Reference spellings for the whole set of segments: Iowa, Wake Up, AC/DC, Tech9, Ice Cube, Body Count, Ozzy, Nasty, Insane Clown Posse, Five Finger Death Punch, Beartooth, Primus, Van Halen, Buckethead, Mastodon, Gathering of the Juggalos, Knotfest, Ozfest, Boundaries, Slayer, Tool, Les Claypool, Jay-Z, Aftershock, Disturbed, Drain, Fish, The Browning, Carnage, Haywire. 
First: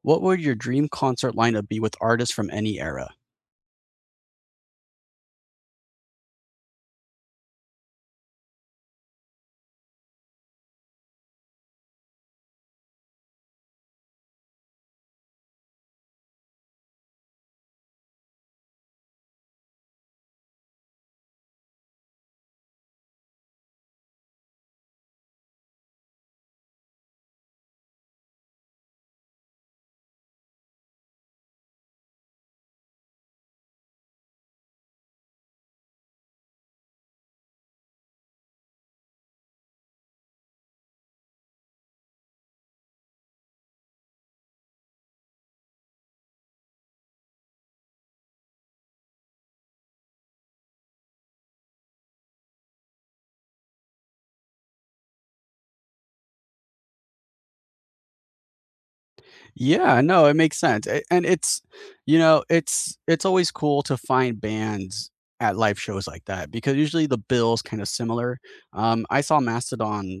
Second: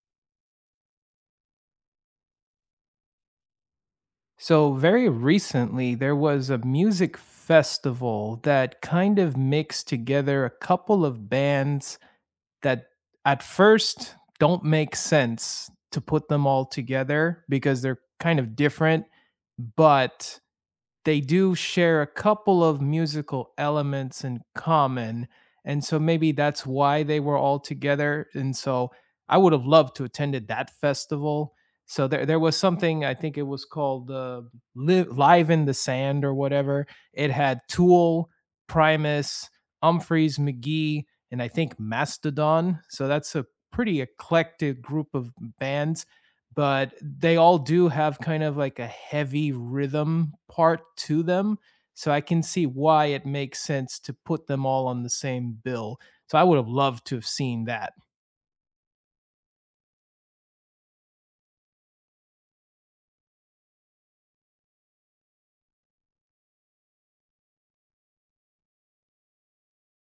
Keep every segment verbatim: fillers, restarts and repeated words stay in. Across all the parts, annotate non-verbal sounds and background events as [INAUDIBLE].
What would your dream concert lineup be with artists from any era? So, very recently, there was a music festival that kind of mixed together a couple of bands that at first don't make sense to put them all together because they're kind of different, but they do share a couple of musical elements in common. And so maybe that's why they were all together. And so I would have loved to attended that festival. So there, there was something, I think it was called uh, Live, Live in the Sand or whatever. It had Tool, Primus, Humphreys, McGee, and I think Mastodon. So that's a pretty eclectic group of bands but they all do have kind of like a heavy rhythm part to them. So I can see why it makes sense to put them all on the same bill. So I would have loved to have seen that. Yeah, no, it makes sense. A- And it's, you know, it's it's always cool to find bands at live shows like that because usually the bill's kind of similar. Um, I saw Mastodon.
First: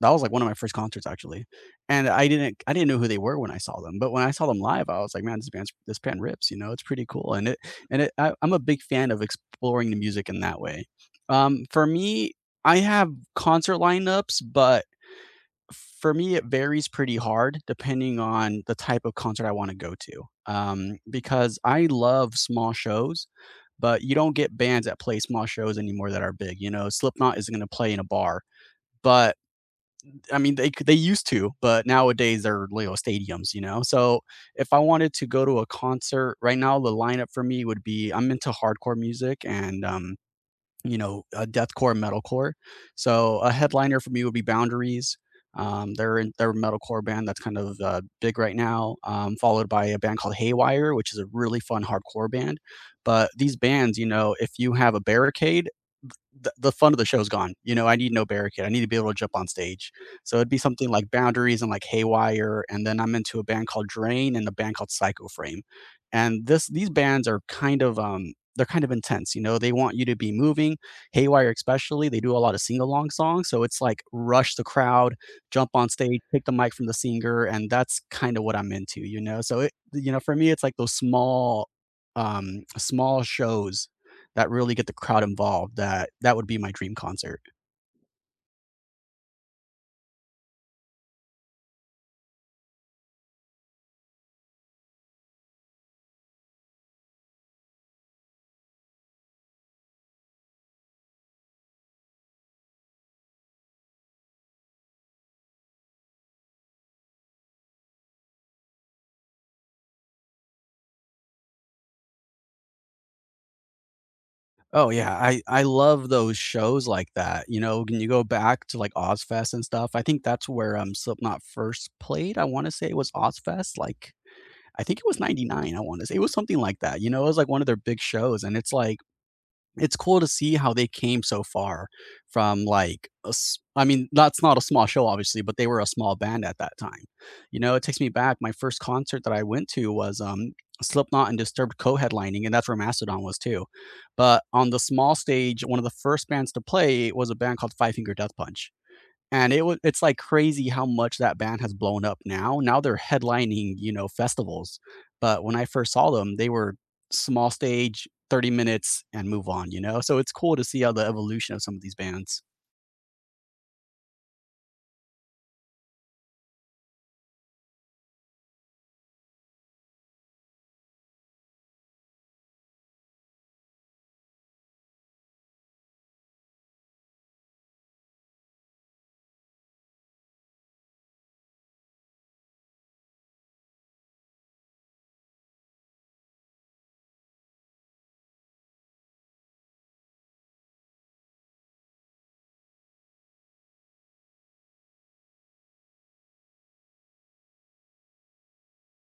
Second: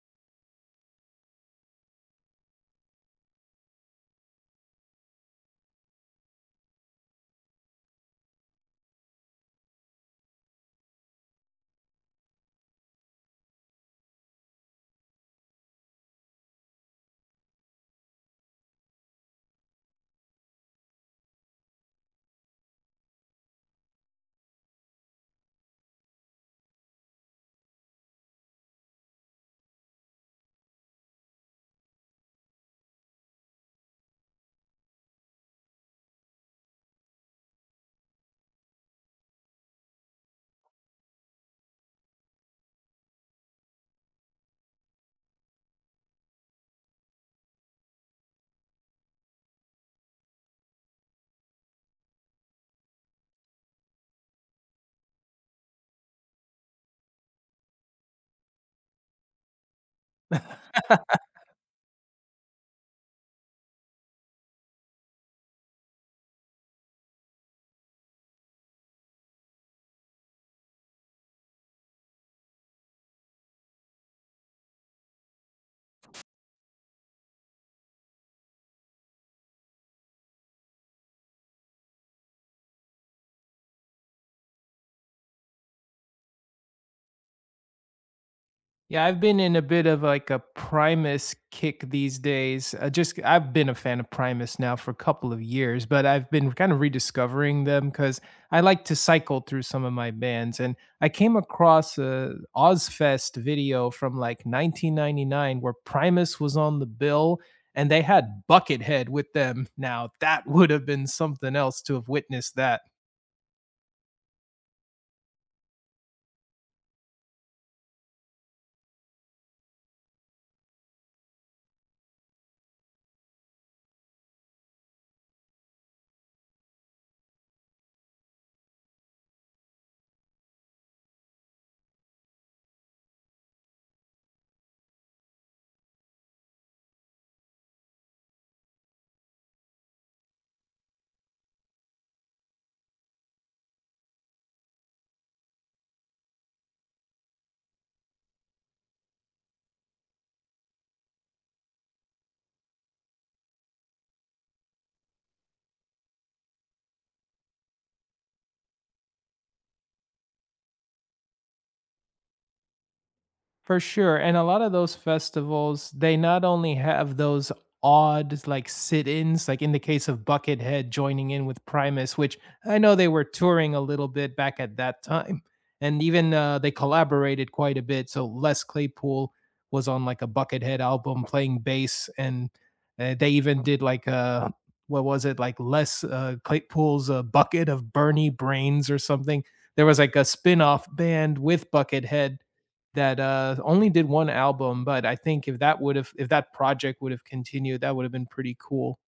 That was like one of my first concerts actually, and I didn't I didn't know who they were when I saw them, but when I saw them live, I was like, man, this band's this band rips. You know, it's pretty cool, and it and it, I, I'm a big fan of exploring the music in that way. Um, for me, I have concert lineups, but for me, it varies pretty hard depending on the type of concert I wanna go to, um, because I love small shows, but you don't get bands that play small shows anymore that are big. You know, Slipknot isn't gonna play in a bar, but, I mean, they c they used to, but nowadays they're little stadiums, you know? So, if I wanted to go to a concert right now, the lineup for me would be I'm into hardcore music and, um you know, uh, deathcore, metalcore. So a headliner for me would be Boundaries. Um, they're in, they're a metalcore band that's kind of uh, big right now, um, followed by a band called Haywire, which is a really fun hardcore band. But these bands, you know, if you have a barricade, the, the fun of the show's gone. You know, I need no barricade. I need to be able to jump on stage. So it'd be something like Boundaries and like Haywire, and then I'm into a band called Drain and a band called Psycho Frame, and this these bands are kind of um they're kind of intense. You know, they want you to be moving. Haywire especially, they do a lot of sing along songs, so it's like rush the crowd, jump on stage, take the mic from the singer, and that's kind of what I'm into. You know, so it you know for me it's like those small um small shows that really get the crowd involved. That that would be my dream concert. Yeah, I've been in a bit of like a Primus kick these days. Uh, just I've been a fan of Primus now for a couple of years, but I've been kind of rediscovering them because I like to cycle through some of my bands. And I came across a Ozfest video from like nineteen ninety-nine where Primus was on the bill and they had Buckethead with them. Now that [LAUGHS] would have been something else to have witnessed that. Oh yeah, I I love those shows like that. You know, when you go back to like Ozfest and stuff, I think that's where um Slipknot first played. I want to say it was Ozfest, like I think it was ninety-nine, I want to say. It was something like that. You know, it was like one of their big shows and it's like it's cool to see how they came so far from like a s- I mean that's not a small show obviously but they were a small band at that time. You know, it takes me back. My first concert that I went to was um Slipknot and Disturbed co-headlining, and that's where Mastodon was too, but on the small stage one of the first bands to play was a band called Five Finger Death Punch, and it was it's, like, crazy how much that band has blown up now. Now they're headlining, you know, festivals, but when I first saw them, they were small stage, thirty minutes, and move on, you know? So it's cool to see how the evolution of some of these bands. For sure. And a lot of those festivals, they not only have those odd like sit-ins, like in the case of Buckethead joining in with Primus, which I know they were touring a little bit back at that time. And even uh, they collaborated quite a bit. So Les Claypool was on like a Buckethead album playing bass and uh, they even did like uh what was it like Les uh, Claypool's uh, bucket of Bernie brains or something. There was like a spin-off band with Buckethead that uh only did one album, but I think if that would have if that project would have continued, that would have been pretty cool.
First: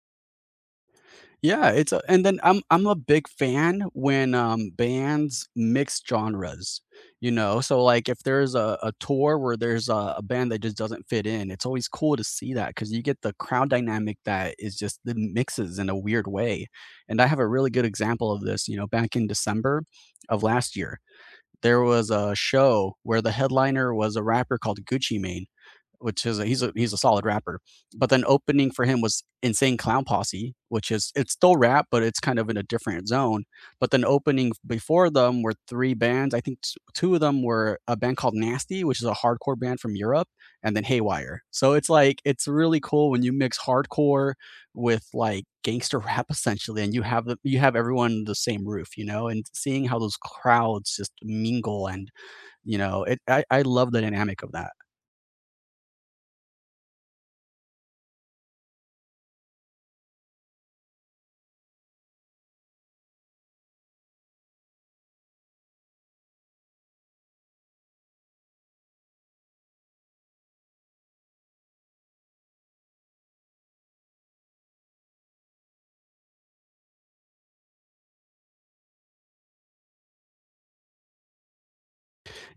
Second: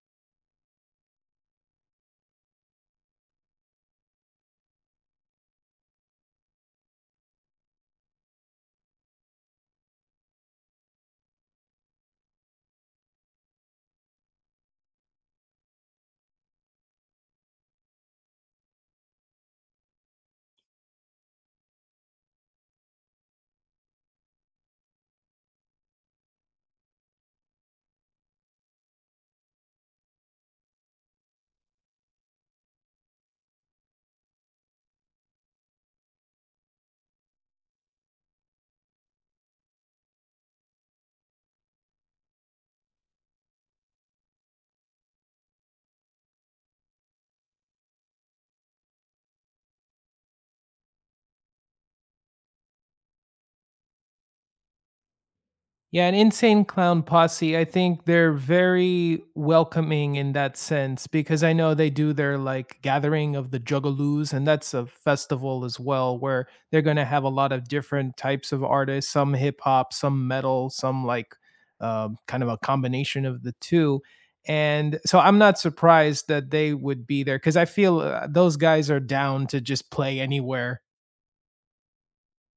Yeah, it's a and then I'm I'm a big fan when, um, bands mix genres, you know? So, like, if there's a a tour where there's a a band that just doesn't fit in, it's always cool to see that because you get the crowd dynamic that is just the mixes in a weird way, and I have a really good example of this. You know, back in December of last year there was a show where the headliner was a rapper called Gucci Mane, which is a, he's a he's a solid rapper. But then opening for him was Insane Clown Posse, which is it's still rap, but it's kind of in a different zone. But then opening before them were three bands. I think t- two of them were a band called Nasty, which is a hardcore band from Europe, and then Haywire. So it's like it's really cool when you mix hardcore with like gangster [LAUGHS] rap essentially, and you have the you have everyone under the same roof, you know, and seeing how those crowds just mingle. And you know it i, I love the dynamic of that. Yeah, an Insane Clown Posse, I think they're very welcoming in that sense because I know they do their like gathering of the Juggalos, and that's a festival as well where they're going to have a lot of different types of artists, some hip hop, some metal, some like um, kind of a combination of the two. And so I'm not surprised that they would be there because I feel uh, those guys are down to just play anywhere.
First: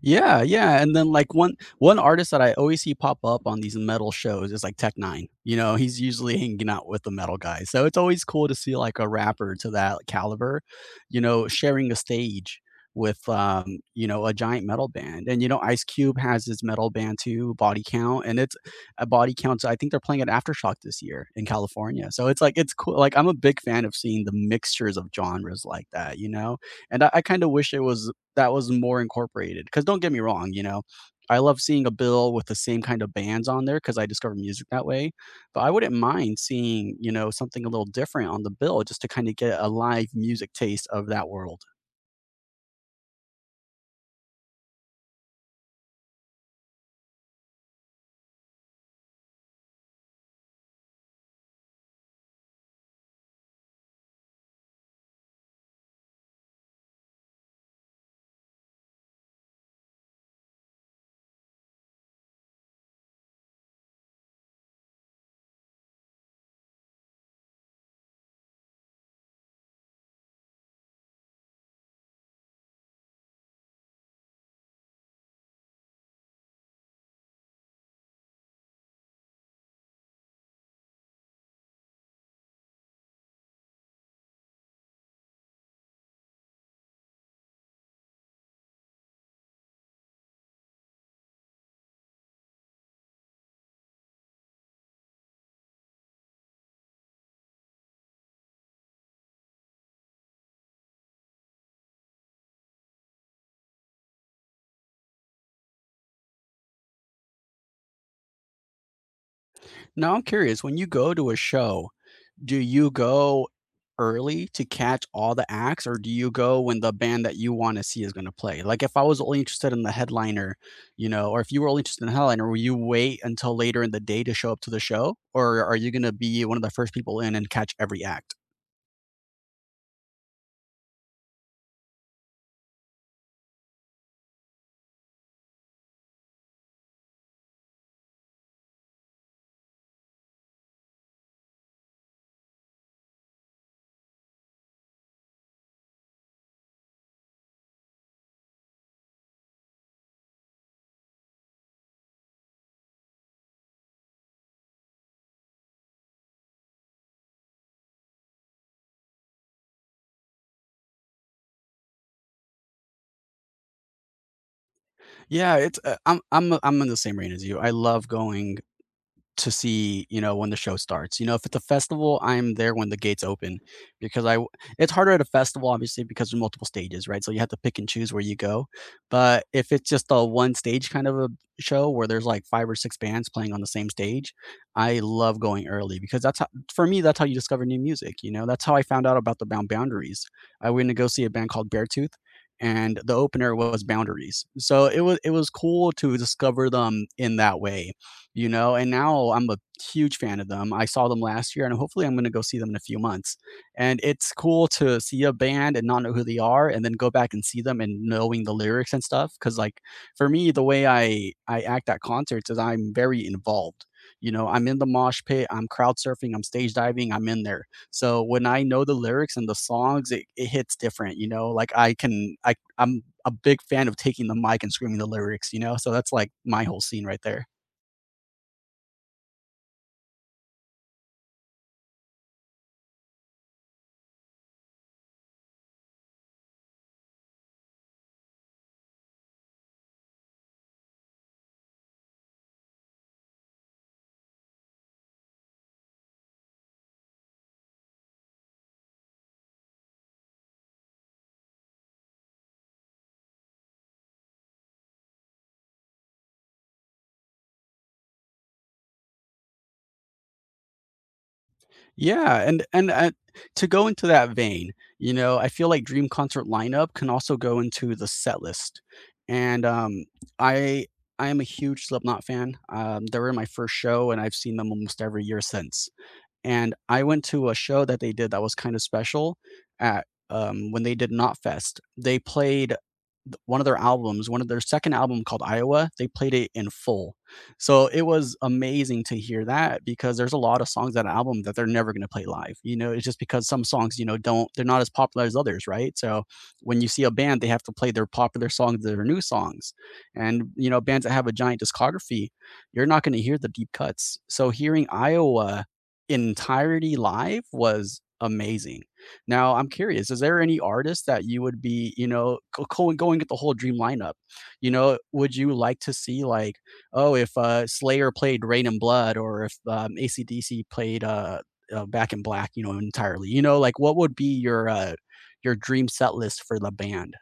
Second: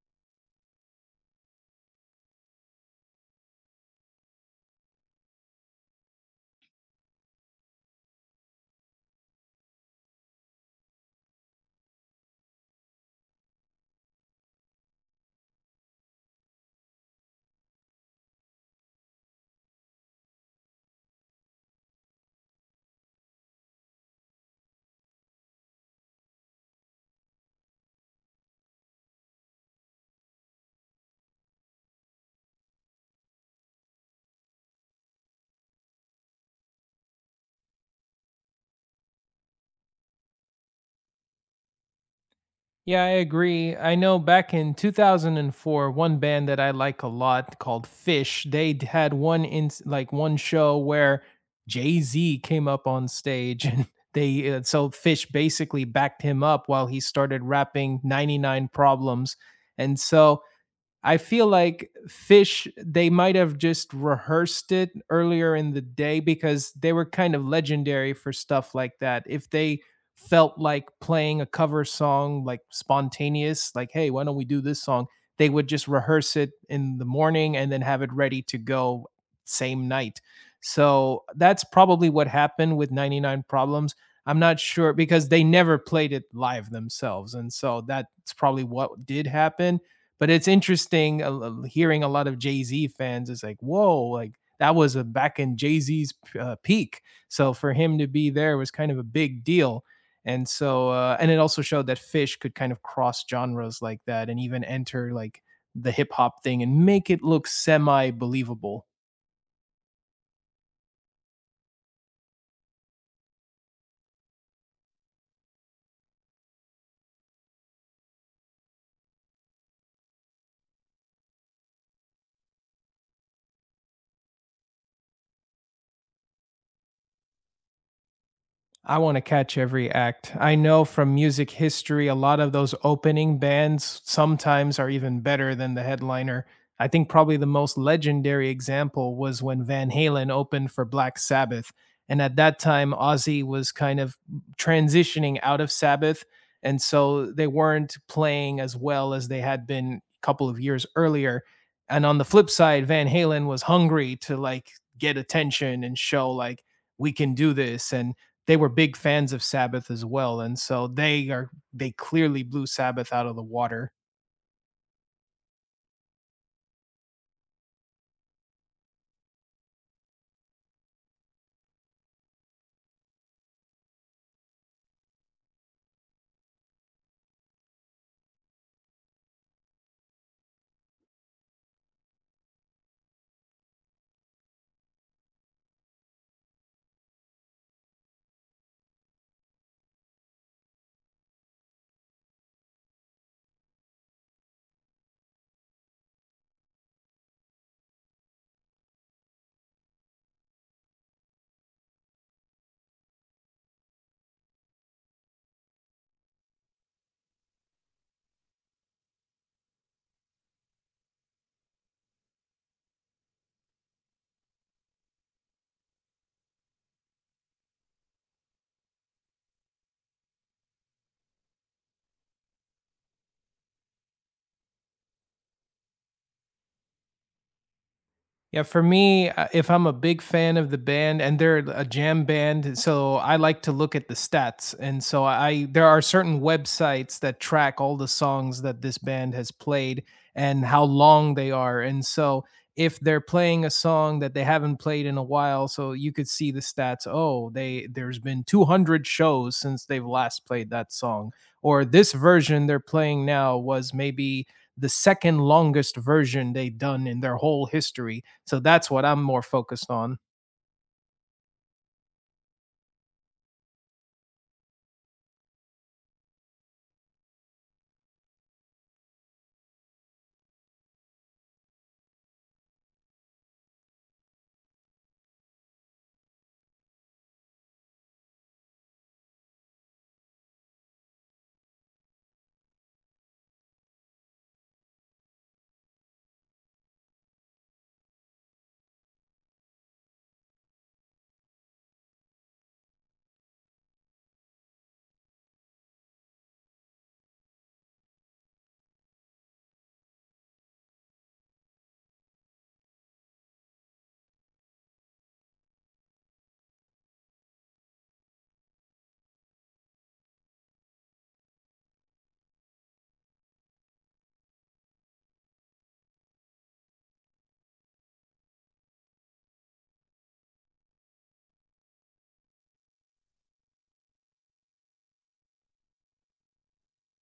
Yeah, yeah, and then, like, one one artist that I always see pop up on these metal shows is, like, tech nine, you know, he's usually hanging out with the metal guys, so it's always cool to see, like, a rapper to that caliber, you know, sharing a stage with, um, you know, a giant metal band. And, you know, Ice Cube has his metal band too, Body Count, and it's a Body Count. I think they're playing at Aftershock this year in California, so it's, like it's cool, like, I'm a big fan of seeing the mixtures of genres like that, you know, and I I kinda wish it was that was more incorporated. Because don't get me wrong, you know, I love seeing a bill with the same kind of bands on there because I discover music that way. But I wouldn't mind seeing, you know, something a little different on the bill just to kind of get a live music taste of that world. Yeah, I agree. I know back in two thousand four, one band that I like a lot called Fish, they d- had one in like one show where Jay-Z came up on stage and [LAUGHS] they uh, so Fish basically backed him up while he started rapping ninety-nine Problems. And so I feel like Fish, they might have just rehearsed it earlier in the day because they were kind of legendary for stuff like that. If they felt like playing a cover song, like spontaneous, like, hey, why don't we do this song? They would just rehearse it in the morning and then have it ready to go same night. So that's probably what happened with ninety-nine Problems. I'm not sure because they never played it live themselves. And so that's probably what did happen but it's interesting uh, hearing a lot of Jay Z fans. It's like, whoa, like that was a back in Jay Z's uh, peak. So for him to be there was kind of a big deal. And so, uh, and it also showed that Fish could kind of cross genres like that and even enter like the hip hop thing and make it look semi believable. Now I'm curious, when you go to a show, do you go early to catch all the acts or do you go when the band that you want to see is going to play? Like if I was only interested in the headliner, you know, or if you were only interested in the headliner, will you wait until later in the day to show up to the show, or are you going to be one of the first people in and catch every act? I want to catch every act. I know from music history, a lot of those opening bands sometimes are even better than the headliner. I think probably the most legendary example was when Van Halen opened for Black Sabbath. And at that time, Ozzy was kind of transitioning out of Sabbath. And so they weren't playing as well as they had been a couple of years earlier. And on the flip side, Van Halen was hungry to like get attention and show like, we can do this. And they were big fans of Sabbath as well, and so they are they clearly blew Sabbath out of the water. Yeah it's uh, i'm i'm i'm in the same range as you. I love going to see, you know, when the show starts. You know, if it's a festival, I'm there when the gates open because I w- it's harder at a festival obviously because there's multiple stages, right? So you have to pick and choose where you go. But if it's just a one stage kind of a show where there's like five or six bands playing on the same stage, I love going early because that's how, for me that's how you discover new music, you know. That's how I found out about the Bound Boundaries. I went to go see a band called Beartooth and the opener was Boundaries. So it was it was cool to discover them in that way, you know? And now I'm a huge fan of them. I saw them last year and hopefully I'm going to go see them in a few months. And it's cool to see a band and not know who they are and then go back and see them and knowing the lyrics and stuff, cuz like for me the way I I act at concerts is I'm very involved. You know, I'm in the mosh pit, I'm crowd surfing, I'm stage diving, I'm in there. So when I know the lyrics and the songs, it, it hits different, you know? Like I can I I'm a big fan of taking the mic and screaming the lyrics, you know? So that's like my whole scene right there. Yeah, for me, uh, if I'm a big fan of the band and they're a jam band, so I like to look at the stats. And so I there are certain websites that track all the songs that this band has played and how long they are. And so if they're playing a song that they haven't played in a while, so you could see the stats, oh, they there's been two hundred shows since they've last played that song or this version they're playing now was maybe the second longest version they have done in their whole history. So that's what I'm more focused on. Yeah, and and, uh, to go into that vein, you know, I feel like dream concert lineup can also go into the set list, and, um, I I am a huge Slipknot fan. um, they were my first show, and I've seen them almost every year since, and I went to a show that they did that was kinda special at, um, when they did Knotfest. They played one of their albums, one of their second album called Iowa. They played it in full. So it was amazing to hear that because there's a lot of songs on that album that they're never going to play live. You know, it's just because some songs, you know, don't, they're not as popular as others, right? So when you see a band, they have to play their popular songs, their new songs. And, you know, bands that have a giant discography, you're not going to hear the deep cuts. So hearing Iowa in entirety live was amazing. Now, I'm curious, is there any artist that you would be, you know, go go going at the whole dream lineup? You know, would you like to see like, oh, if, uh, Slayer played Rain and Blood, or if, um, A C/D C played, uh, uh, Back in Black, you know, entirely? You know, like, what would be your, uh, your dream set list for the band?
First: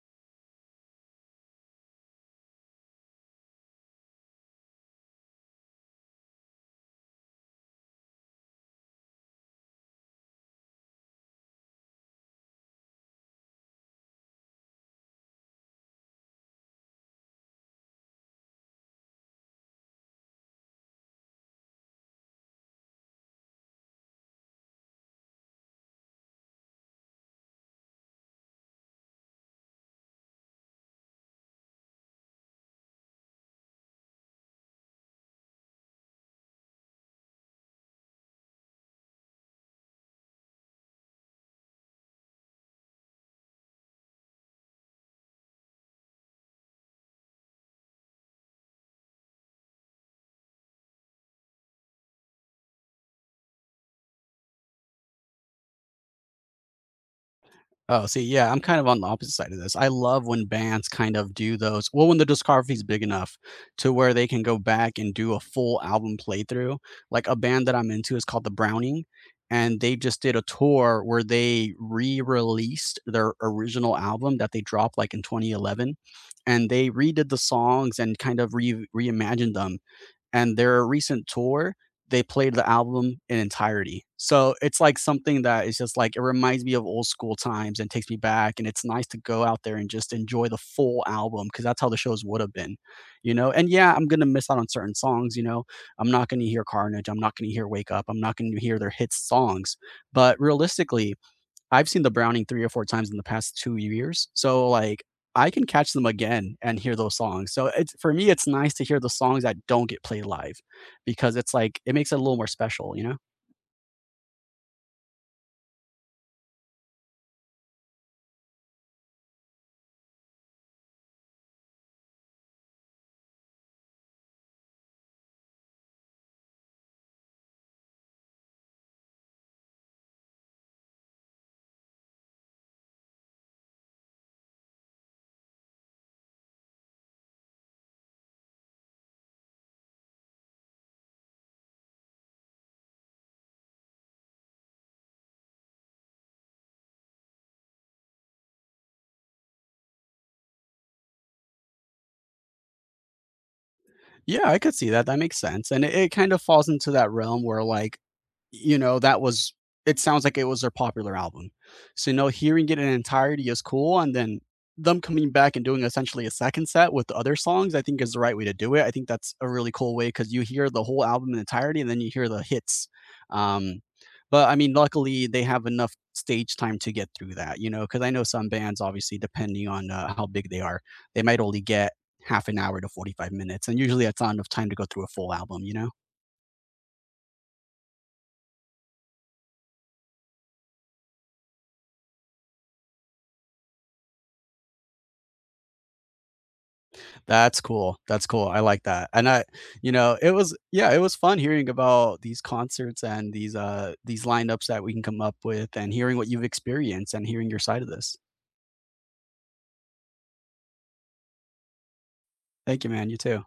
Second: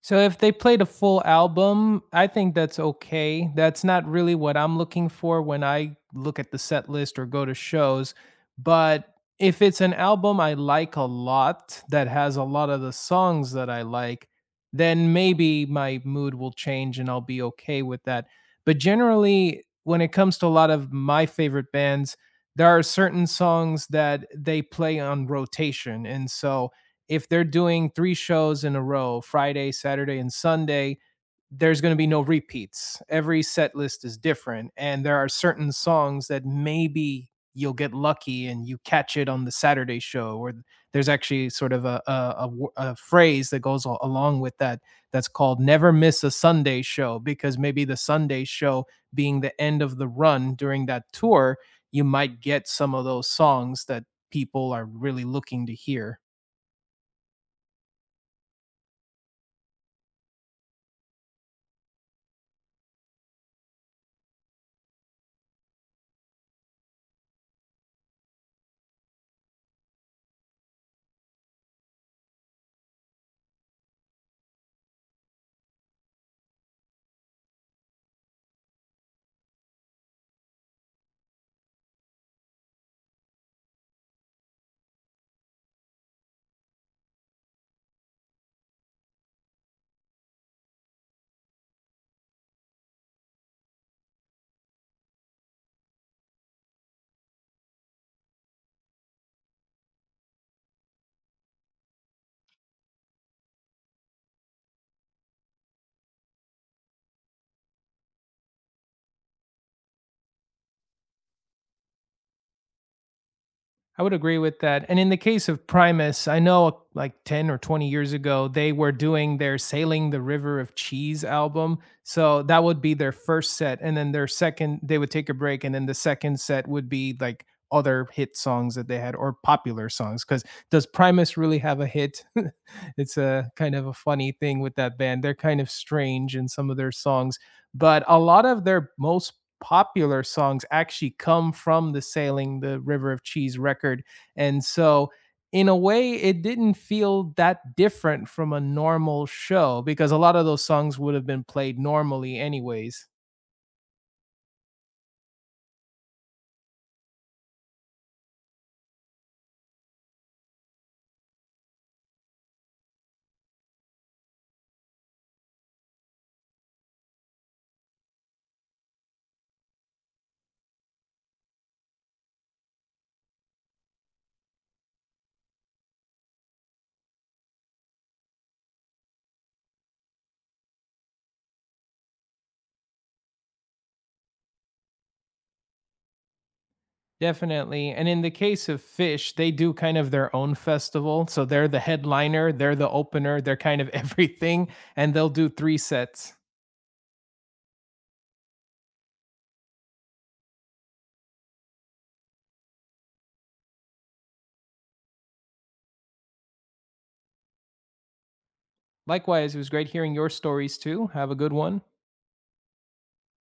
So if they played a full album, I think that's okay. That's not really what I'm looking for when I look at the set list or go to shows. But if it's an album I like a lot that has a lot of the songs that I like, then maybe my mood will change and I'll be okay with that. But generally, when it comes to a lot of my favorite bands, there are certain songs that they play on rotation. And so if they're doing three shows in a row, Friday, Saturday, and Sunday, there's going to be no repeats. Every set list is different. And there are certain songs that maybe you'll get lucky and you catch it on the Saturday show. Or there's actually sort of a a a, a phrase that goes along with that that's called never miss a Sunday show, because maybe the Sunday show being the end of the run during that tour, you might get some of those songs that people are really looking to hear. Oh, see, yeah, I'm kind of on the opposite side of this. I love when bands kind of do those. Well, when the discography is big enough to where they can go back and do a full album playthrough. Like a band that I'm into is called The Browning, and they just did a tour where they re-released their original album that they dropped like in twenty eleven, and they redid the songs and kind of re reimagined them. And their recent tour, they played the album in entirety. So it's like something that is just like it reminds me of old school times and takes me back. And it's nice to go out there and just enjoy the full album because that's how the shows would have been, you know. And yeah, I'm gonna miss out on certain songs, you know. I'm not gonna hear Carnage. I'm not gonna hear Wake Up. I'm not gonna hear their hit songs. But realistically, I've seen the Browning three or four times in the past two years. So, like, I can catch them again and hear those songs. So, it's for me, it's nice to hear the songs that don't get played live because it's like it makes it a little more special, you know? I would agree with that. And in the case of Primus, I know uh, like ten or twenty years ago, they were doing their Sailing the River of Cheese album. So that would be their first set. And then their second, they would take a break. And then the second set would be like other hit songs that they had or popular songs. Because does Primus really have a hit? [LAUGHS] It's a kind of a funny thing with that band. They're kind of strange in some of their songs, but a lot of their most popular songs actually come from the Sailing the River of Cheese record. And so in a way, it didn't feel that different from a normal show because a lot of those songs would have been played normally, anyways. Yeah, I could see that. That makes sense. And it, it kind of falls into that realm where, like, you know, that was, it sounds like it was their popular album. So, you know, hearing it in entirety is cool. And then them coming back and doing essentially a second set with the other songs, I think is the right way to do it. I think that's a really cool way because you hear the whole album in entirety and then you hear the hits. Um, but I mean, luckily they have enough stage time to get through that, you know, because I know some bands, obviously, depending on uh, how big they are, they might only get half an hour to forty-five minutes. And usually that's not enough time to go through a full album, you know? Definitely. And in the case of Fish, they do kind of their own festival. So they're the headliner, they're the opener, they're kind of [LAUGHS] everything. And they'll do three sets. That's cool. That's cool. I like that. And I, you know, it was yeah, it was fun hearing about these concerts and these uh these lineups that we can come up with and hearing what you've experienced and hearing your side of this. Likewise, it was great hearing your stories too. Have a good one. Thank you, man. You too.